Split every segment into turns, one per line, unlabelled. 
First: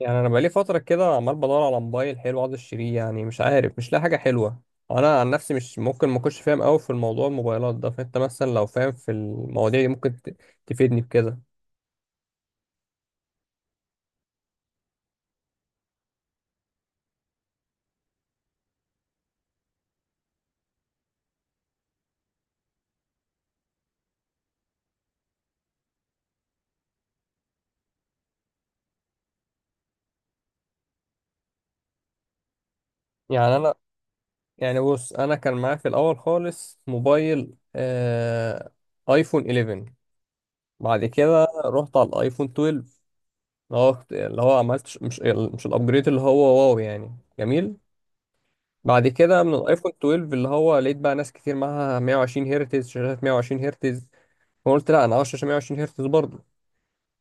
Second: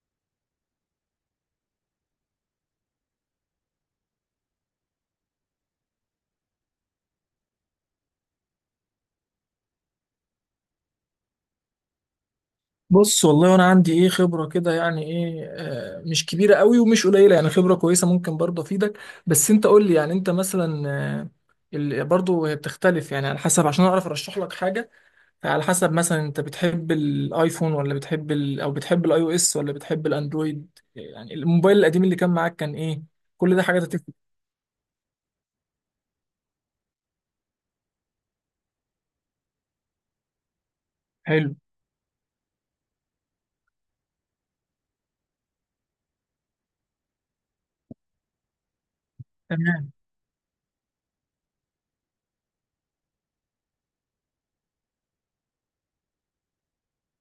يعني انا بقالي فتره كده عمال بدور على موبايل حلو، عاوز اشتريه. يعني مش عارف، مش لاقي حاجه حلوه. انا عن نفسي مش ممكن ما اكونش فاهم قوي في الموضوع الموبايلات ده، فانت مثلا لو فاهم في المواضيع دي ممكن تفيدني بكده.
بص، والله انا عندي ايه خبره كده، يعني ايه، مش كبيره قوي ومش قليله، يعني خبره كويسه، ممكن برضه افيدك. بس انت قول لي، يعني انت مثلا آه، برضه هي بتختلف يعني على حسب، عشان اعرف ارشح لك حاجه. على حسب مثلا انت بتحب الايفون ولا بتحب ال او بتحب الاي او اس ولا بتحب الاندرويد. يعني الموبايل القديم اللي كان معاك كان ايه؟ كل
يعني
ده
انا
حاجات هتفرق.
يعني بص، انا كان معايا في الاول خالص موبايل ايفون 11. بعد كده
حلو.
رحت على الايفون 12، اللي هو عملت ش- مش مش الابجريد، اللي هو واو يعني جميل. بعد كده من
تمام.
الايفون 12 اللي هو لقيت بقى ناس كتير معاها 120 هرتز، شاشات 120 هرتز. فقلت لا، انا عاوز شاشه 120 هرتز برضه.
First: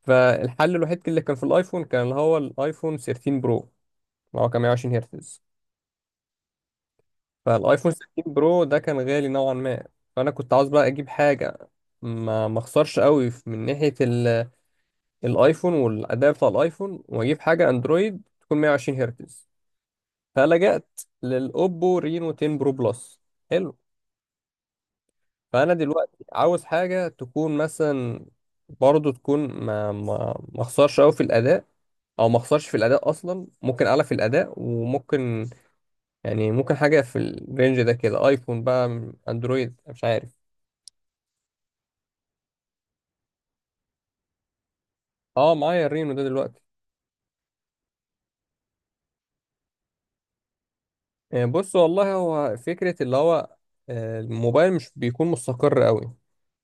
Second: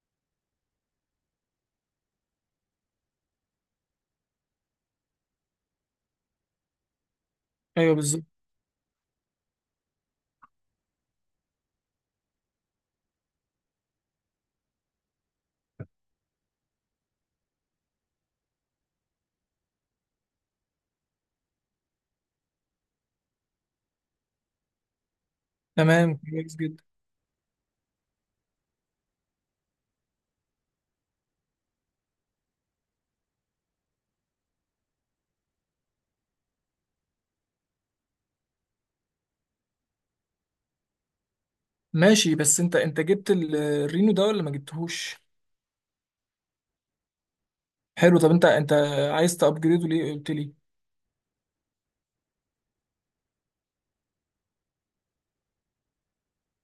فالحل الوحيد اللي كان في الايفون كان اللي هو الايفون 13 برو، اللي هو كان 120 هرتز. فالايفون
ايوه بالظبط.
13 برو ده كان غالي نوعا ما. فانا كنت عاوز بقى اجيب حاجه ما اخسرش قوي من ناحيه الايفون والاداء بتاع الايفون، واجيب حاجه اندرويد تكون 120 هرتز. فلجأت للاوبو رينو 10 برو بلس. حلو. فانا
تمام،
دلوقتي
كويس
عاوز
جدا.
حاجه تكون مثلا برضه تكون ما اخسرش قوي في الاداء، او ما اخسرش في الاداء اصلا، ممكن اعلى في الاداء، وممكن يعني ممكن حاجه في الرينج ده كده. ايفون بقى، اندرويد، مش عارف.
ماشي، بس انت جبت الرينو ده ولا ما جبتهوش؟
اه معايا الرينو ده دلوقتي.
حلو، طب انت عايز تابجريده ليه قلت لي؟
بص والله، هو فكره اللي هو الموبايل مش بيكون مستقر قوي.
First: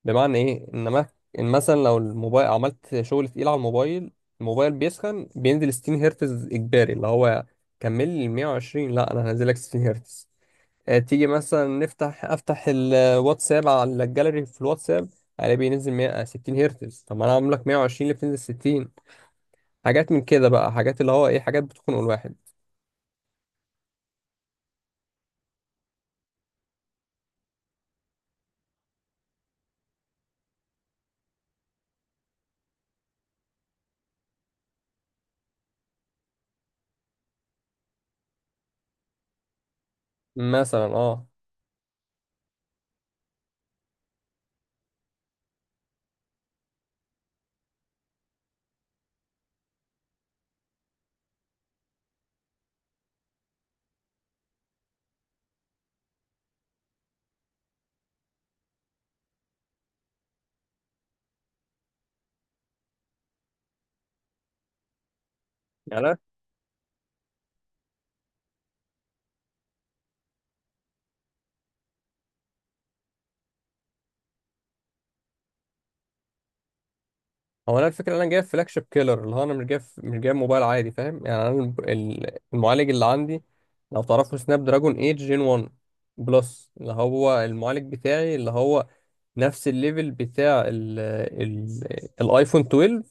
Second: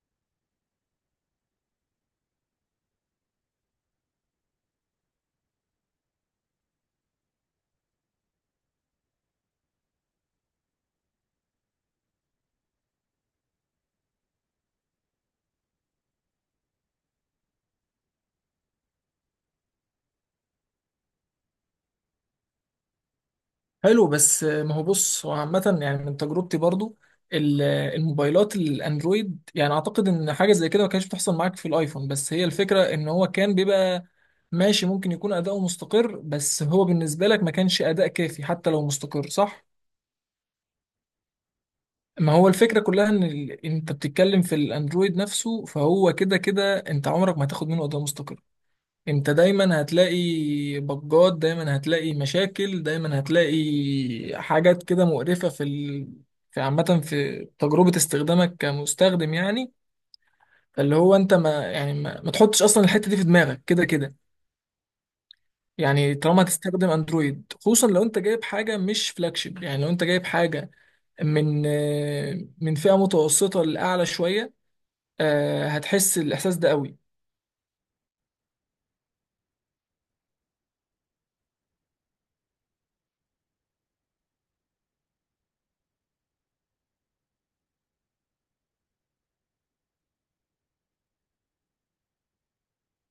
بمعنى ايه؟ ان ما- إن مثلا لو الموبايل عملت شغل تقيل على الموبايل، الموبايل بيسخن، بينزل 60 هرتز اجباري. اللي هو كمل لي 120، لا، انا هنزلك 60 هرتز. تيجي مثلا افتح الواتساب، على الجاليري في الواتساب الاقي بينزل 100 60 هرتز. طب ما انا عامل لك 120 اللي بتنزل 60؟ حاجات من كده بقى، حاجات اللي هو ايه، حاجات بتخنق الواحد.
حلو، بس ما هو بص، هو عامه يعني من تجربتي برضو الموبايلات الاندرويد، يعني اعتقد ان حاجه زي كده ما كانتش بتحصل معاك في الايفون. بس هي الفكره ان هو كان بيبقى ماشي، ممكن يكون اداؤه مستقر، بس هو بالنسبه لك ما كانش اداء كافي حتى لو مستقر، صح؟
مثلا اه.
ما هو الفكره كلها ان انت بتتكلم في الاندرويد نفسه، فهو كده كده انت عمرك ما هتاخد منه اداء مستقر. انت دايما هتلاقي بجات، دايما هتلاقي مشاكل، دايما هتلاقي حاجات كده مقرفة في في عامة في تجربة استخدامك كمستخدم، يعني اللي هو انت ما يعني ما تحطش اصلا الحتة دي في دماغك. كده كده
يعني أنا-
يعني طالما هتستخدم اندرويد، خصوصا لو انت جايب حاجة مش فلاجشيب. يعني لو انت جايب حاجة من من فئة متوسطة لأعلى شوية، هتحس الإحساس ده قوي.
هو انا الفكره انا جايب فلاج شيب كيلر، اللي هو انا مش جايب موبايل عادي، فاهم؟ يعني انا المعالج اللي عندي، لو تعرفوا، سناب دراجون 8 جين 1 بلس، اللي هو المعالج بتاعي، اللي هو نفس الليفل بتاع ال ال الايفون 12.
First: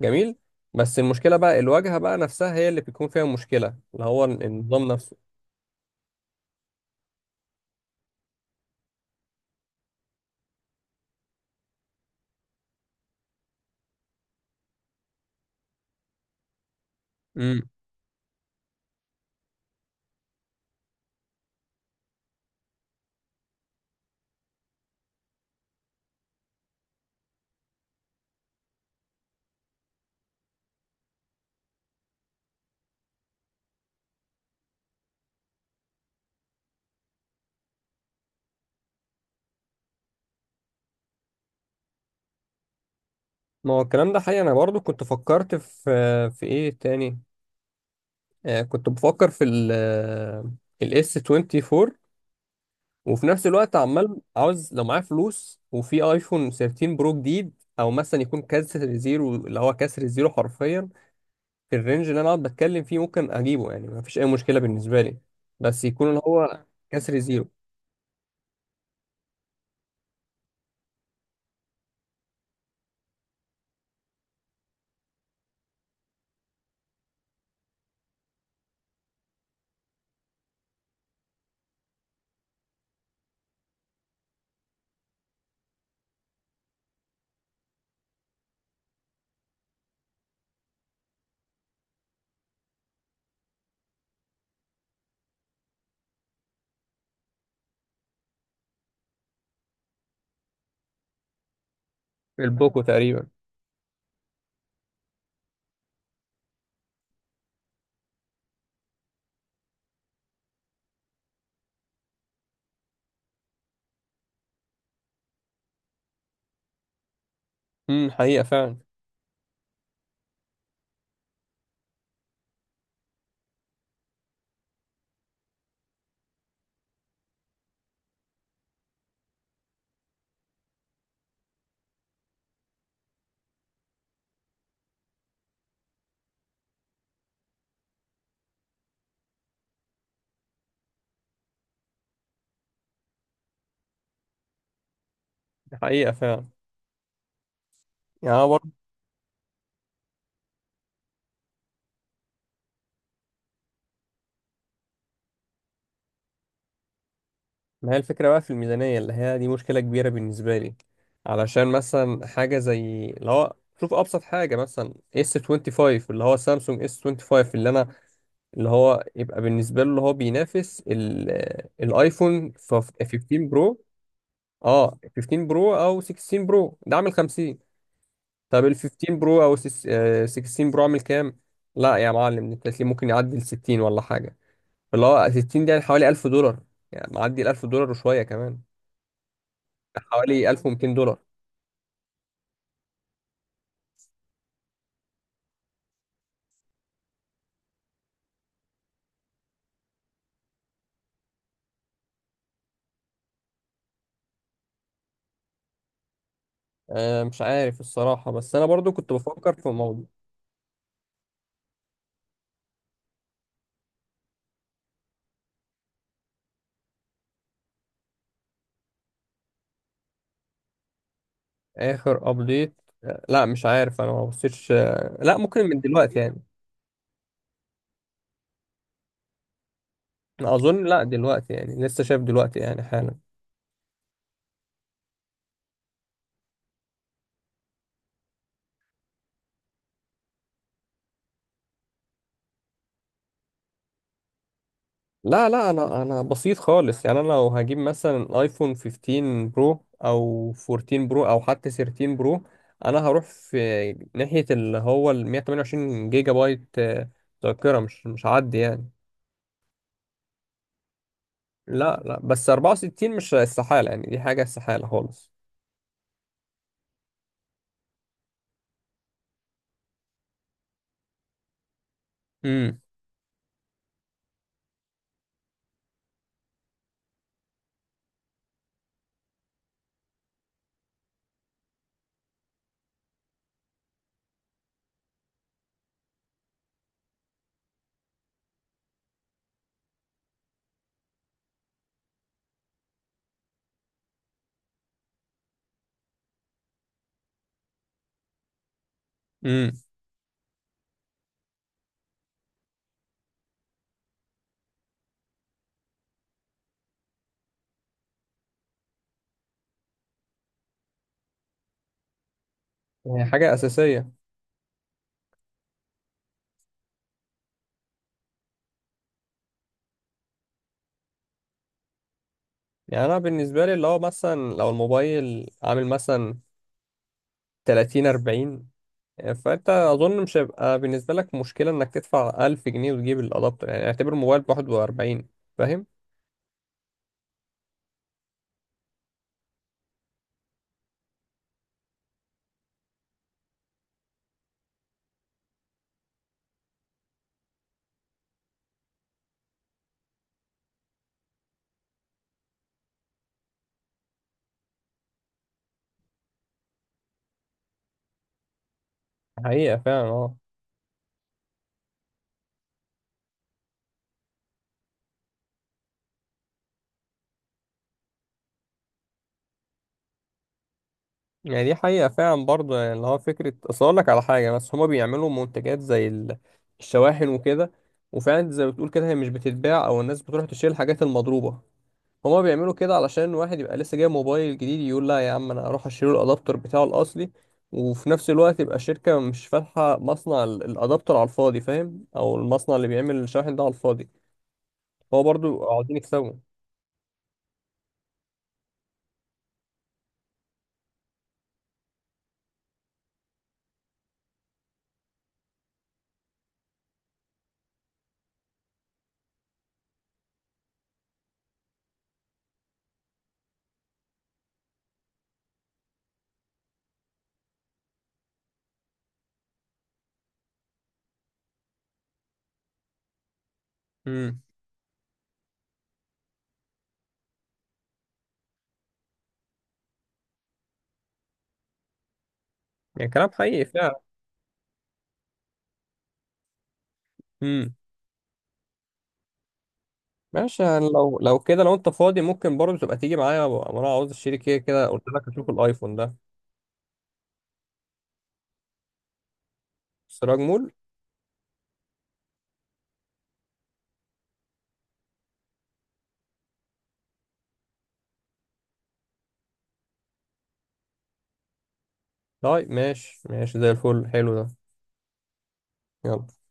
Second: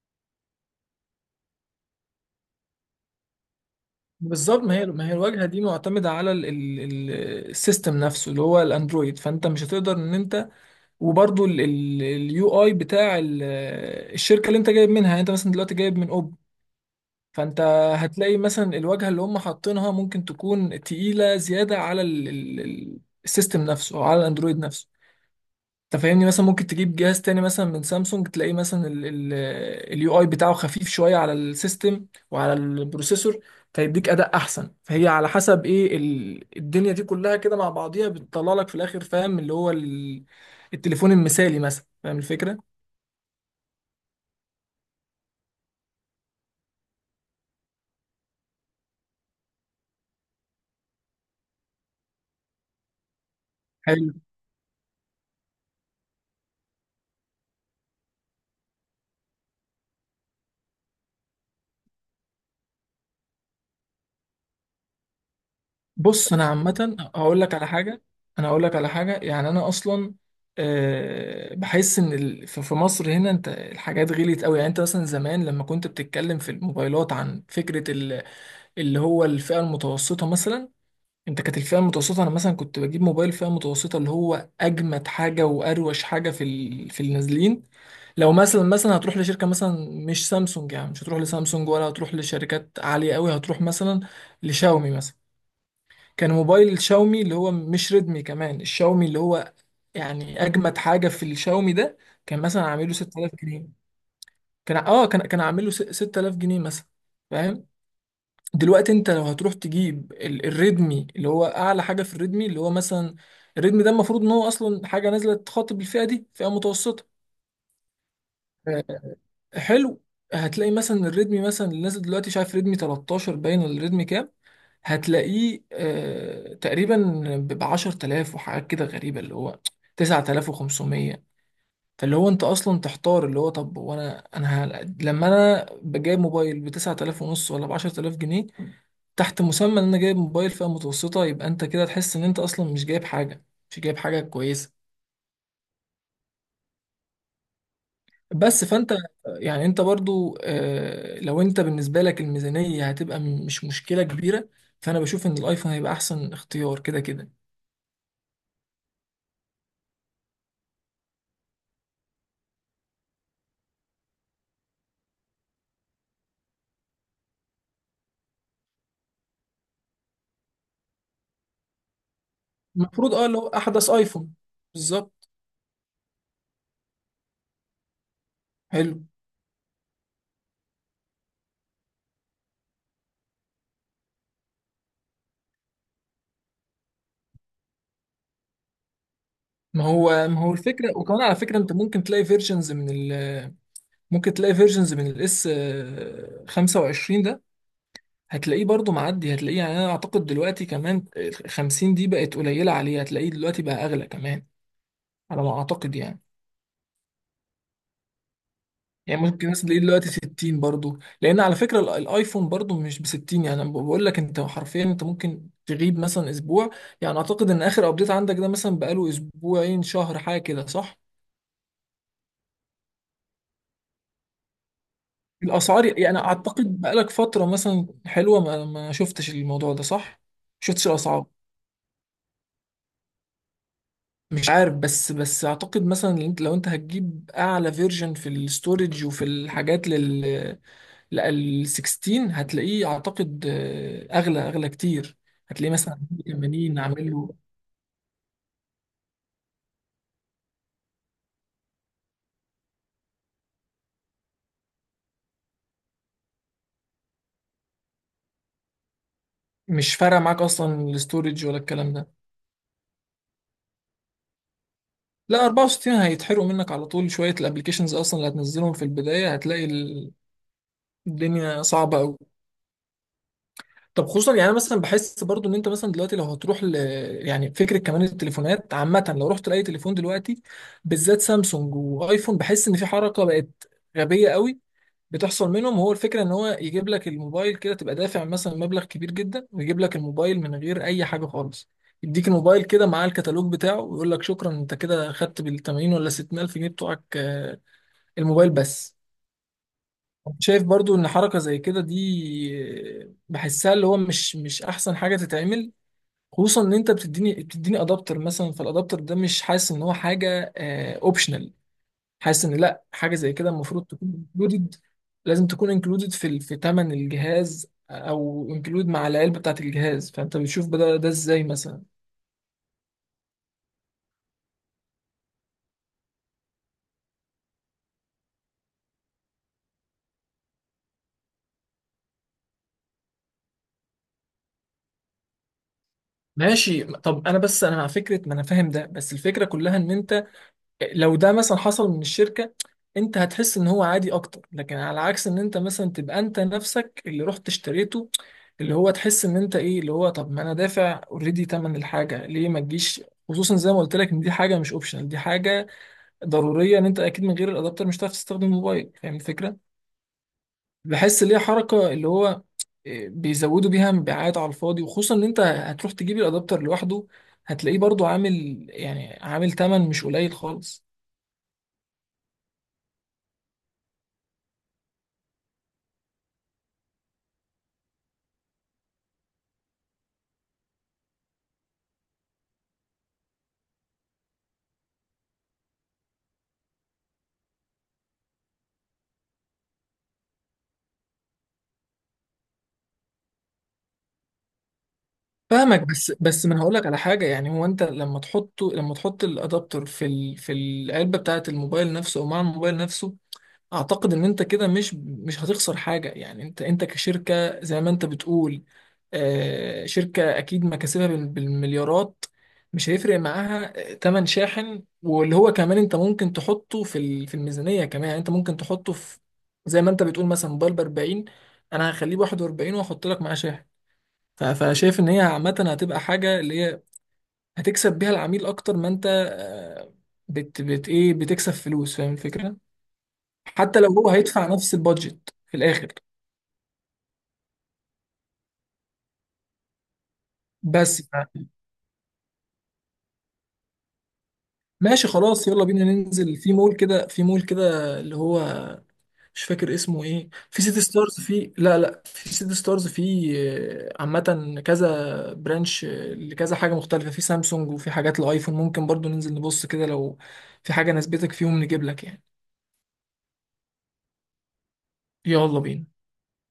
جميل. بس المشكله بقى، الواجهه بقى نفسها هي اللي بيكون فيها مشكله، اللي هو
بالظبط، ما
النظام
هي ما هي
نفسه.
الواجهه دي معتمده على السيستم نفسه اللي هو الاندرويد، فانت مش هتقدر ان انت وبرده اليو اي بتاع الشركه اللي انت جايب منها. يعني انت مثلا دلوقتي جايب من اوب، فانت
امم
هتلاقي مثلا الواجهه اللي هم حاطينها ممكن تكون تقيله زياده على السيستم نفسه او على الاندرويد نفسه. انت فاهمني؟ مثلا ممكن تجيب جهاز تاني مثلا من سامسونج، تلاقيه مثلا اليو اي بتاعه خفيف شويه على السيستم وعلى البروسيسور، فيديك اداء احسن. فهي على حسب ايه الدنيا دي كلها كده مع بعضيها بتطلع لك في الاخر، فاهم؟ اللي هو التليفون المثالي مثلا، فاهم الفكره؟
ما هو الكلام ده حقيقي. انا برضو كنت فكرت في في ايه تاني، آه كنت بفكر في الاس 24. وفي نفس الوقت
حلو.
عمال عاوز لو معايا فلوس وفي ايفون 13 برو جديد، او مثلا يكون كسر زيرو، اللي هو كسر زيرو حرفيا. في الرينج اللي انا اقعد بتكلم فيه ممكن اجيبه، يعني ما فيش اي مشكله بالنسبه لي، بس يكون اللي
بص، انا
هو
عامه
كسر
هقول
زيرو.
لك على حاجه، انا هقول لك على حاجه، يعني انا اصلا بحس ان في في مصر هنا انت الحاجات غليت قوي. يعني انت مثلا زمان لما كنت بتتكلم في الموبايلات عن فكره اللي هو الفئة المتوسطة مثلا، انت كانت الفئة المتوسطة انا مثلا كنت بجيب موبايل فئة متوسطة اللي هو اجمد حاجة واروش حاجة في في النازلين. لو مثلا هتروح لشركة مثلا مش سامسونج، يعني مش هتروح لسامسونج ولا هتروح لشركات عالية قوي، هتروح مثلا لشاومي مثلا. كان موبايل شاومي اللي هو مش ريدمي كمان، الشاومي اللي هو يعني اجمد حاجة في الشاومي ده كان مثلا
البوكو
عامله
تقريبا.
6000 جنيه. كان اه كان كان عامله 6000 جنيه مثلا، فاهم؟ دلوقتي انت لو هتروح تجيب الريدمي اللي هو اعلى حاجه في الريدمي، اللي هو مثلا الريدمي ده المفروض ان هو اصلا حاجه نازله تخاطب الفئه دي، فئه متوسطه،
حقيقه فعلا.
آه، حلو. هتلاقي مثلا الريدمي مثلا اللي نازل دلوقتي، شايف ريدمي 13 باين ولا ريدمي كام، هتلاقيه تقريبا ب 10,000 وحاجات كده غريبه، اللي هو 9,500. فاللي هو انت اصلا تحتار، اللي هو طب وانا لما انا بجايب موبايل ب 9,000 ونص ولا ب 10,000 جنيه تحت مسمى ان انا جايب موبايل فئة متوسطة، يبقى انت كده تحس ان انت اصلا مش جايب حاجة، مش جايب حاجة كويسة.
دي حقيقه فعلا. يعني انا
بس
برضه
فانت يعني انت برضو لو انت بالنسبة لك الميزانية هتبقى مش مشكلة كبيرة، فانا بشوف ان الايفون هيبقى احسن اختيار كده كده.
ما هي الفكره بقى في الميزانيه اللي هي دي مشكله كبيره بالنسبه لي. علشان مثلا حاجه زي اللي هو، شوف ابسط حاجه، مثلا اس 25، اللي هو سامسونج اس 25، اللي انا اللي هو يبقى بالنسبه له اللي هو بينافس الايفون
المفروض
15
اه لو
برو.
احدث ايفون،
اه،
بالظبط،
15 برو او 16 برو ده عامل 50. طب ال
حلو.
15 برو او 16 برو عامل كام؟ لا يا معلم، انت هتلاقيه ممكن يعدي ال 60 ولا حاجه. اللي هو 60 ده يعني حوالي 1000 دولار، يعني معدي ال 1000 دولار وشويه كمان،
ما هو ما
حوالي
هو
1200
الفكرة،
دولار
وكمان على فكرة انت ممكن تلاقي فيرجنز من ال ممكن تلاقي فيرجنز من الاس 25 ده، هتلاقيه برضو معدي، هتلاقيه يعني انا اعتقد دلوقتي كمان 50 دي بقت قليله عليه، هتلاقيه دلوقتي بقى اغلى كمان، على ما اعتقد يعني.
مش عارف الصراحه، بس انا برضو كنت
يعني ممكن
بفكر
الناس
في
تلاقيه
موضوع.
دلوقتي 60 برضو، لان على فكره الايفون برضو مش ب 60، يعني أنا بقول لك انت حرفيا انت ممكن تغيب مثلا اسبوع. يعني اعتقد ان اخر ابديت عندك ده مثلا بقاله اسبوعين شهر حاجه كده، صح؟
اخر ابديت لا مش عارف، انا ما بصيتش. لا، ممكن من
الاسعار يعني
دلوقتي يعني.
اعتقد بقالك فتره مثلا حلوه ما ما شفتش الموضوع ده، صح؟ ما
اظن
شفتش
لا،
الاسعار
دلوقتي يعني لسه شايف دلوقتي يعني حالا.
مش عارف، بس اعتقد مثلا ان انت، لو انت هتجيب اعلى فيرجن في الاستورج وفي الحاجات لل لا، ال 16 هتلاقيه اعتقد اغلى كتير.
لا لا،
هتلاقيه مثلا
انا بسيط
80
خالص.
عامل
يعني انا
له،
لو هجيب مثلا ايفون 15 برو او 14 برو او حتى 13 برو، انا هروح في ناحية اللي هو ال 128 جيجا بايت. ذاكرة مش هعدي يعني.
مش فارقه معاك اصلا الاستورج ولا الكلام
لا
ده؟
لا، بس 64 مش استحالة، يعني دي حاجة استحالة خالص.
لا 64 هيتحرقوا منك على طول شويه، الابلكيشنز اصلا اللي هتنزلهم في البدايه هتلاقي الدنيا صعبه قوي.
امم
طب خصوصا يعني أنا مثلا بحس برضو ان انت مثلا دلوقتي لو هتروح يعني فكره كمان التليفونات عامه لو رحت لاي تليفون دلوقتي، بالذات سامسونج وايفون، بحس ان في حركه بقت غبيه قوي بتحصل منهم. هو الفكره ان هو يجيب لك الموبايل كده تبقى دافع مثلا مبلغ كبير جدا ويجيب لك الموبايل من غير اي حاجه خالص. يديك الموبايل كده مع الكتالوج بتاعه ويقول لك شكرا، انت كده خدت بال 80 ولا 60 الف جنيه بتوعك الموبايل بس.
امم
شايف برضو ان حركه زي كده دي بحسها اللي هو مش احسن حاجه تتعمل. خصوصا ان انت بتديني ادابتر مثلا، فالادابتر ده مش حاسس ان هو حاجه اوبشنال. حاسس ان لا، حاجه
هي
زي كده
حاجة
المفروض تكون
أساسية.
انكلودد، لازم تكون انكلودد في في ثمن الجهاز او انكلود مع العلبه بتاعت الجهاز. فانت بتشوف ده ازاي مثلا؟
يعني أنا بالنسبة لي اللي هو مثلا لو الموبايل عامل مثلا 30 40، فانت اظن مش هيبقى بالنسبه لك مشكله انك تدفع 1000 جنيه وتجيب الادابتر، يعني اعتبر موبايل ب 41. فاهم؟
ماشي طب انا بس انا مع فكره، ما انا فاهم ده، بس الفكره كلها ان انت لو ده مثلا حصل من الشركة، انت هتحس ان هو عادي اكتر، لكن على عكس ان انت مثلا تبقى انت نفسك اللي رحت اشتريته، اللي هو تحس ان انت ايه اللي هو، طب ما انا دافع اوريدي تمن الحاجة، ليه ما تجيش؟ خصوصا زي ما قلت لك ان دي حاجة مش اوبشنال، دي حاجة ضرورية. ان انت اكيد من غير الادابتر مش هتعرف تستخدم الموبايل، فاهم الفكرة؟
حقيقه فعلا اه.
بحس ليه حركة اللي هو بيزودوا بيها مبيعات على الفاضي. وخصوصا ان انت هتروح تجيب الادابتر لوحده، هتلاقيه برضو عامل يعني عامل تمن مش قليل خالص.
يعني دي حقيقه فعلا برضه، يعني اللي هو فكره، اصل اقول لك على حاجه، بس هما بيعملوا منتجات زي الشواحن وكده، وفعلا زي ما بتقول كده هي مش بتتباع، او الناس بتروح تشتري الحاجات المضروبه. هما بيعملوا كده علشان واحد يبقى لسه جايب موبايل جديد يقول لا يا عم، انا هروح اشتري الادابتر بتاعه الاصلي. وفي نفس الوقت يبقى الشركة مش فاتحة مصنع الادابتر على الفاضي، فاهم؟ او المصنع اللي بيعمل الشاحن ده على الفاضي. هو برضو
فاهمك،
عاوزين
بس
يكسبوا.
بس ما انا هقول لك على حاجه، يعني هو انت لما تحطه، لما تحط الادابتر في في العلبه بتاعه الموبايل نفسه او مع الموبايل نفسه، اعتقد ان انت كده مش هتخسر حاجه. يعني انت كشركه، زي ما انت بتقول، آه شركه اكيد مكاسبها بالمليارات، مش هيفرق معاها تمن شاحن. واللي هو كمان انت ممكن تحطه في في الميزانيه كمان، يعني انت ممكن تحطه في، زي ما انت بتقول مثلا موبايل ب 40، انا هخليه ب 41 واحط لك معاه شاحن.
امم
فانا شايف ان هي عامه هتبقى حاجه اللي هي هتكسب بيها العميل اكتر ما انت بت بت ايه بتكسب فلوس، فاهم الفكره؟
يعني كلام حقيقي
حتى لو
فعلا.
هو هيدفع نفس البادجت في الاخر.
امم ماشي. يعني
بس
لو
ف-
كده، لو انت فاضي ممكن برضه تبقى تيجي معايا، انا عاوز اشتري كده كده، قلت
ماشي
لك
خلاص،
اشوف
يلا بينا
الايفون ده.
ننزل في مول كده، في مول كده اللي هو مش فاكر اسمه ايه،
سراج
في
مول.
سيتي ستارز، في لا، في سيتي ستارز، في عامه كذا برانش لكذا حاجه مختلفه، في سامسونج وفي حاجات الايفون، ممكن برضو ننزل نبص كده لو في حاجه نسبتك فيهم نجيب لك يعني.
طيب ماشي ماشي زي الفل، حلو ده.
يلا بينا.
يلا.